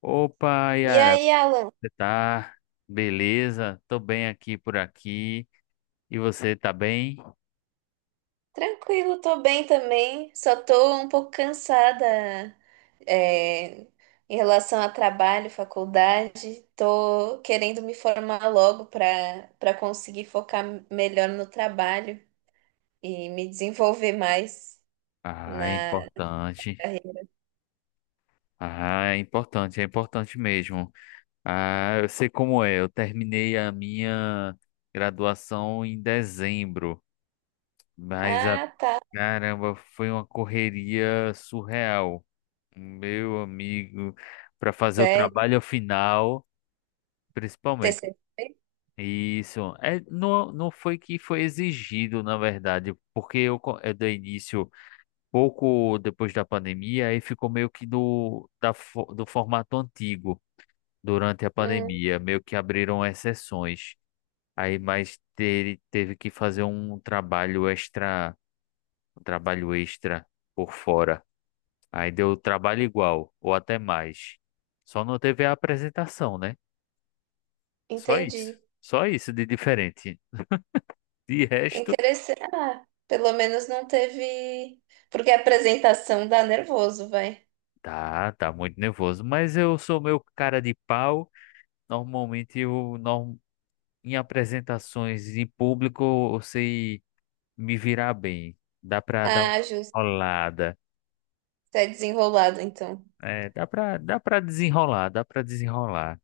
Opa, E Yara, aí, como Alan? você tá? Beleza? Tô bem aqui por aqui. E você tá bem? Tranquilo, tô bem também. Só tô um pouco cansada, é, em relação a trabalho, faculdade. Tô querendo me formar logo para conseguir focar melhor no trabalho e me desenvolver mais Ah, é na importante. carreira. Ah, é importante mesmo. Ah, eu sei como é. Eu terminei a minha graduação em dezembro, mas a Ah, tá. caramba, foi uma correria surreal. Meu amigo, para fazer o Sério? trabalho final, principalmente. TCC? Isso. É, não, não foi que foi exigido, na verdade, porque eu, eu dei início pouco depois da pandemia e ficou meio que do formato antigo durante a Hum, pandemia, meio que abriram exceções. Aí, mas teve que fazer um trabalho extra, um trabalho extra por fora. Aí deu trabalho igual, ou até mais. Só não teve a apresentação, né? Só isso. entendi. Só isso de diferente. De resto. Interessante. Ah, pelo menos não teve. Porque a apresentação dá nervoso, vai. Tá, tá muito nervoso, mas eu sou meu cara de pau. Normalmente eu não, em apresentações em público eu sei me virar bem. Dá pra dar uma Ah, justo. enrolada. Você é desenrolado, então. É, dá pra desenrolar, dá pra desenrolar.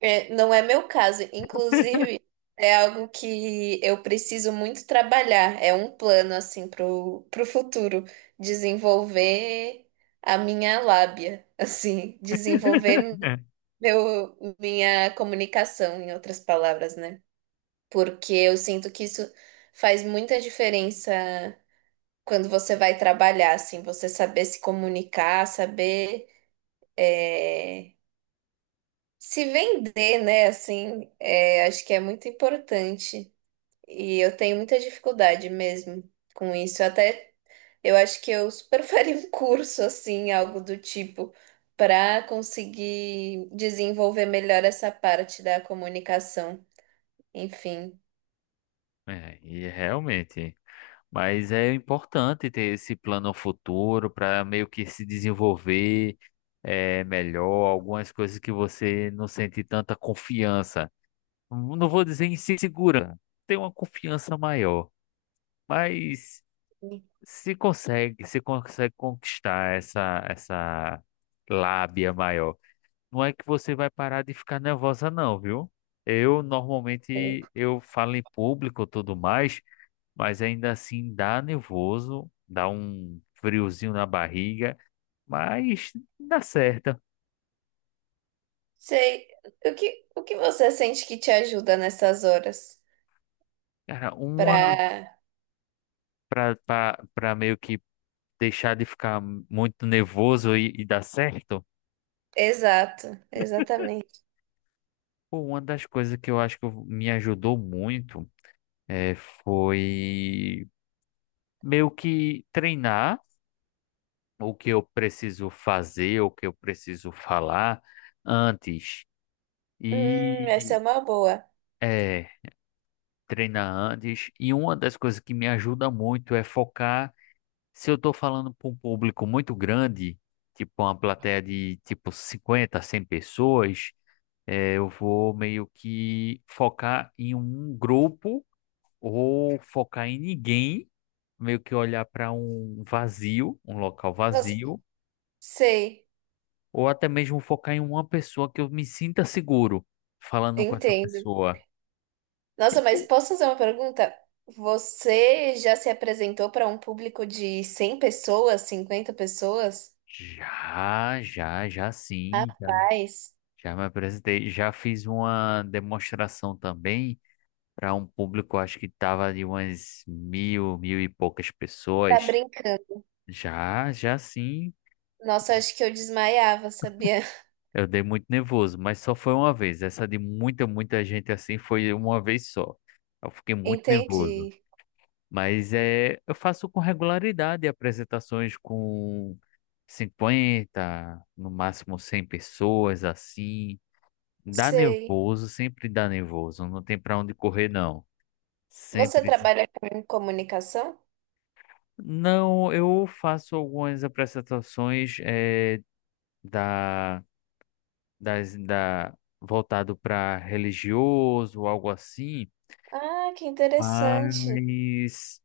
É, não é meu caso. Inclusive, é algo que eu preciso muito trabalhar. É um plano, assim, pro futuro. Desenvolver a minha lábia, assim. Desenvolver minha comunicação, em outras palavras, né? Porque eu sinto que isso faz muita diferença quando você vai trabalhar, assim. Você saber se comunicar, saber. é, Se vender, né, assim, acho que é muito importante. E eu tenho muita dificuldade mesmo com isso. Eu até eu acho que eu super faria um curso, assim, algo do tipo, para conseguir desenvolver melhor essa parte da comunicação. Enfim, É, e realmente. Mas é importante ter esse plano futuro para meio que se desenvolver, melhor, algumas coisas que você não sente tanta confiança. Não vou dizer em si segura, tem uma confiança maior, mas se consegue conquistar essa lábia maior, não é que você vai parar de ficar nervosa não, viu? Eu sei. normalmente eu falo em público e tudo mais, mas ainda assim dá nervoso, dá um friozinho na barriga, mas dá certo. Sei. O que você sente que te ajuda nessas horas? Cara, uma Para. para para meio que deixar de ficar muito nervoso e dar certo, Exato, exatamente. pô, uma das coisas que eu acho que me ajudou muito foi meio que treinar o que eu preciso fazer, o que eu preciso falar antes. Essa é E uma boa. é, treinar antes. E uma das coisas que me ajuda muito é focar. Se eu estou falando para um público muito grande, tipo uma plateia de tipo 50, 100 pessoas. É, eu vou meio que focar em um grupo ou focar em ninguém, meio que olhar para um vazio, um local Nossa, vazio, sei. ou até mesmo focar em uma pessoa que eu me sinta seguro falando com essa Entendo. pessoa. Nossa, mas Tipo, posso fazer uma pergunta? Você já se apresentou para um público de 100 pessoas, 50 pessoas? já, Paz, já me apresentei, já fiz uma demonstração também para um público, acho que tava de umas mil, mil e poucas tá pessoas. brincando. Já, já sim. Nossa, acho que eu desmaiava, sabia? Eu dei muito nervoso, mas só foi uma vez. Essa de muita, muita gente assim foi uma vez só. Eu fiquei muito nervoso. Entendi. Mas é, eu faço com regularidade apresentações com 50, no máximo 100 pessoas assim. Dá Sei. nervoso, sempre dá nervoso. Não tem pra onde correr, não. Você Sempre dá. trabalha com comunicação? Não, eu faço algumas apresentações, da, das, da, voltado para religioso, algo assim. Ah, que interessante. Mas,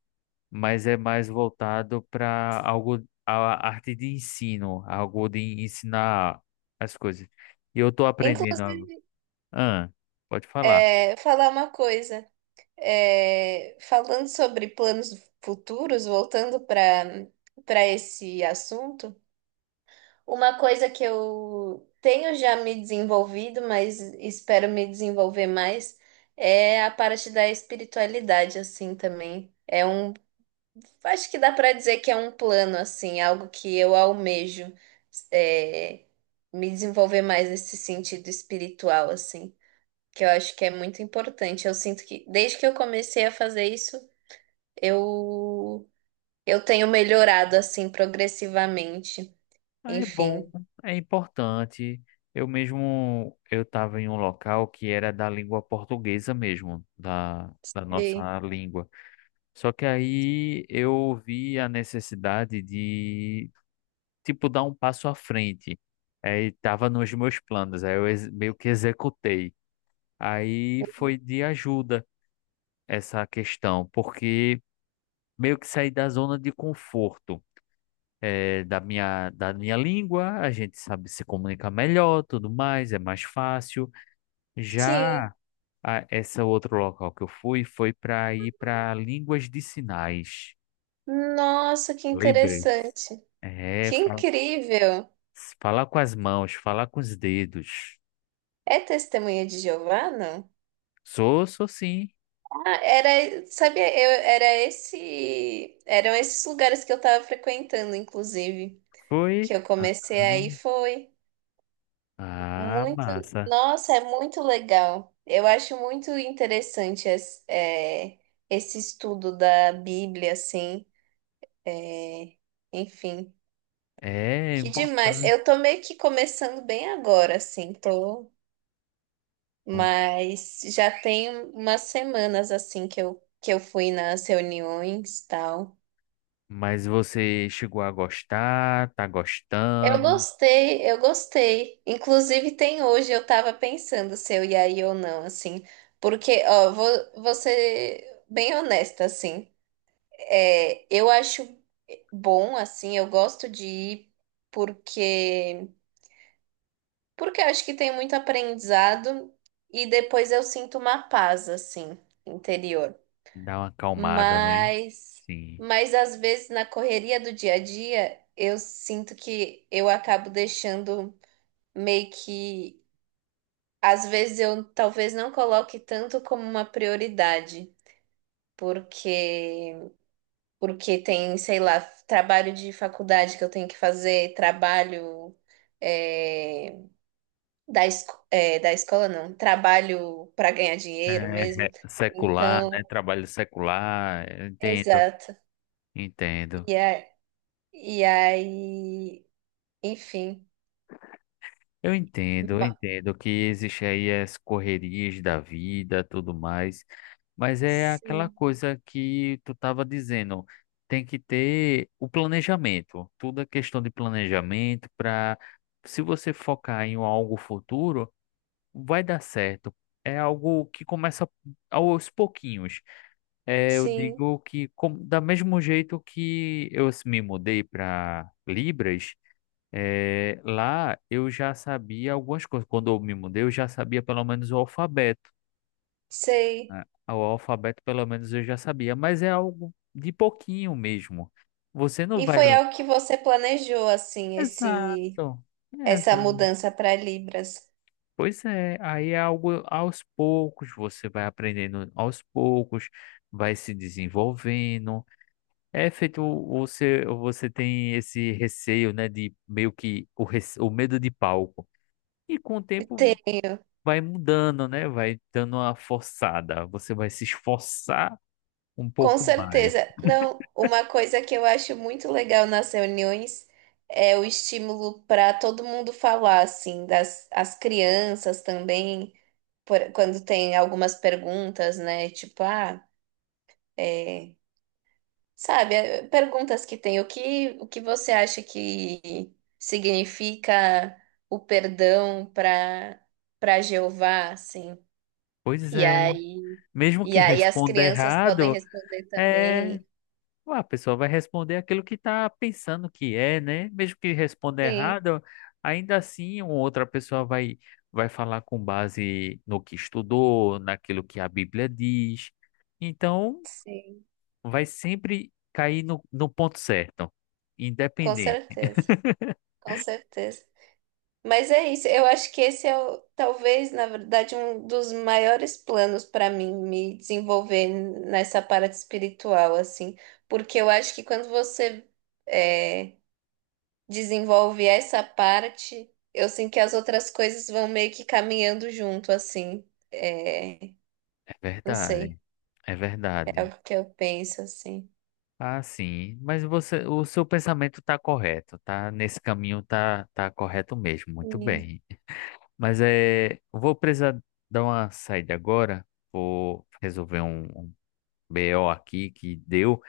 mas é mais voltado para algo, a arte de ensino, algo de ensinar as coisas. E eu estou aprendendo. Inclusive, Ah, pode falar. Falar uma coisa. É, falando sobre planos futuros, voltando para esse assunto. Uma coisa que eu tenho já me desenvolvido, mas espero me desenvolver mais, é a parte da espiritualidade, assim, também. Acho que dá para dizer que é um plano, assim, algo que eu almejo, é, me desenvolver mais nesse sentido espiritual, assim, que eu acho que é muito importante. Eu sinto que desde que eu comecei a fazer isso, eu, eu tenho melhorado, assim, progressivamente. Ah, é bom, Enfim. é importante. Eu mesmo, eu estava em um local que era da língua portuguesa mesmo, da E- nossa língua. Só que aí eu vi a necessidade, tipo, dar um passo à frente. Aí tava nos meus planos, aí eu meio que executei. Aí foi de ajuda essa questão, porque meio que saí da zona de conforto. Eh, da minha língua, a gente sabe se comunicar melhor, tudo mais, é mais fácil. Sim. Já esse outro local que eu fui foi para ir para línguas de sinais. Nossa, que Lembrei. interessante. É, Que incrível. falar com as mãos, falar com os dedos. É testemunha de Jeová, não? Sou, sou sim. Ah, era, sabia, era eram esses lugares que eu estava frequentando, inclusive, que Foi? eu comecei aí foi Ah, muito, massa. nossa, é muito legal. Eu acho muito interessante es- é, esse estudo da Bíblia, assim, é, enfim. É Que demais. importante. Eu tô meio que começando bem agora, assim, tô. Hum. Mas já tem umas semanas assim que eu fui nas reuniões e tal. Mas você chegou a gostar, tá gostando, Eu gostei. Inclusive tem hoje, eu tava pensando se eu ia ir ou não, assim. Porque, ó, vou, vou ser bem honesta, assim. É, eu acho bom, assim, eu gosto de ir porque, porque eu acho que tem muito aprendizado e depois eu sinto uma paz, assim, interior. dá uma acalmada, né? Mas, Sim. mas às vezes na correria do dia a dia, eu sinto que eu acabo deixando meio que, às vezes eu talvez não coloque tanto como uma prioridade, porque porque tem, sei lá, trabalho de faculdade que eu tenho que fazer, trabalho é, da, esco- é, da escola não, trabalho para ganhar dinheiro É, mesmo. é, secular, né? Então, Trabalho secular, eu entendo, exato. entendo. E, a, e aí, enfim. Eu entendo, eu Ma- entendo que existe aí as correrias da vida, tudo mais, mas é aquela Sim, coisa que tu estava dizendo, tem que ter o planejamento, tudo é questão de planejamento para, se você focar em algo futuro, vai dar certo. É algo que começa aos pouquinhos. É, eu sim, digo que com, da mesmo jeito que eu me mudei para Libras, é, lá eu já sabia algumas coisas. Quando eu me mudei, eu já sabia pelo menos o alfabeto. sei. Né? O alfabeto, pelo menos, eu já sabia, mas é algo de pouquinho mesmo. Você não E vai. foi algo que você planejou, assim, esse, Exato. essa Exato. mudança para Libras. Pois é, aí é algo aos poucos, você vai aprendendo aos poucos, vai se desenvolvendo. É feito, você tem esse receio, né, de meio que o medo de palco. E com o tempo Tenho, vai mudando, né? Vai dando uma forçada. Você vai se esforçar um com pouco mais. certeza. Não, uma coisa que eu acho muito legal nas reuniões é o estímulo para todo mundo falar, assim, das as crianças também, por- quando tem algumas perguntas, né? Tipo, ah, é. Sabe, é, perguntas que tem. O que você acha que significa o perdão para Jeová, assim? Pois E é. aí, Mesmo e que aí as responda crianças podem errado, responder é. também. A pessoa vai responder aquilo que está pensando que é, né? Mesmo que responda Sim, errado, ainda assim, uma outra pessoa vai, vai falar com base no que estudou, naquilo que a Bíblia diz. Então, sim, vai sempre cair no ponto certo, com independente. certeza, com certeza. Mas é isso, eu acho que esse é o, talvez, na verdade, um dos maiores planos para mim me desenvolver nessa parte espiritual, assim, porque eu acho que quando você eh, desenvolve essa parte, eu sinto que as outras coisas vão meio que caminhando junto, assim. É, É não sei, verdade, é é verdade. algo que eu penso, assim. Ah, sim. Mas você, o seu pensamento está correto, tá? Nesse caminho tá, tá correto mesmo, muito E bem. Mas é, vou precisar dar uma saída agora, vou resolver um BO aqui que deu,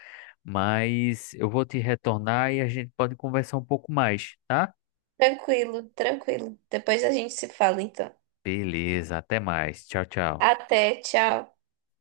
mas eu vou te retornar e a gente pode conversar um pouco mais, tá? tranquilo, tranquilo. Depois a gente se fala, então. Beleza, até mais. Tchau, tchau. Até, tchau.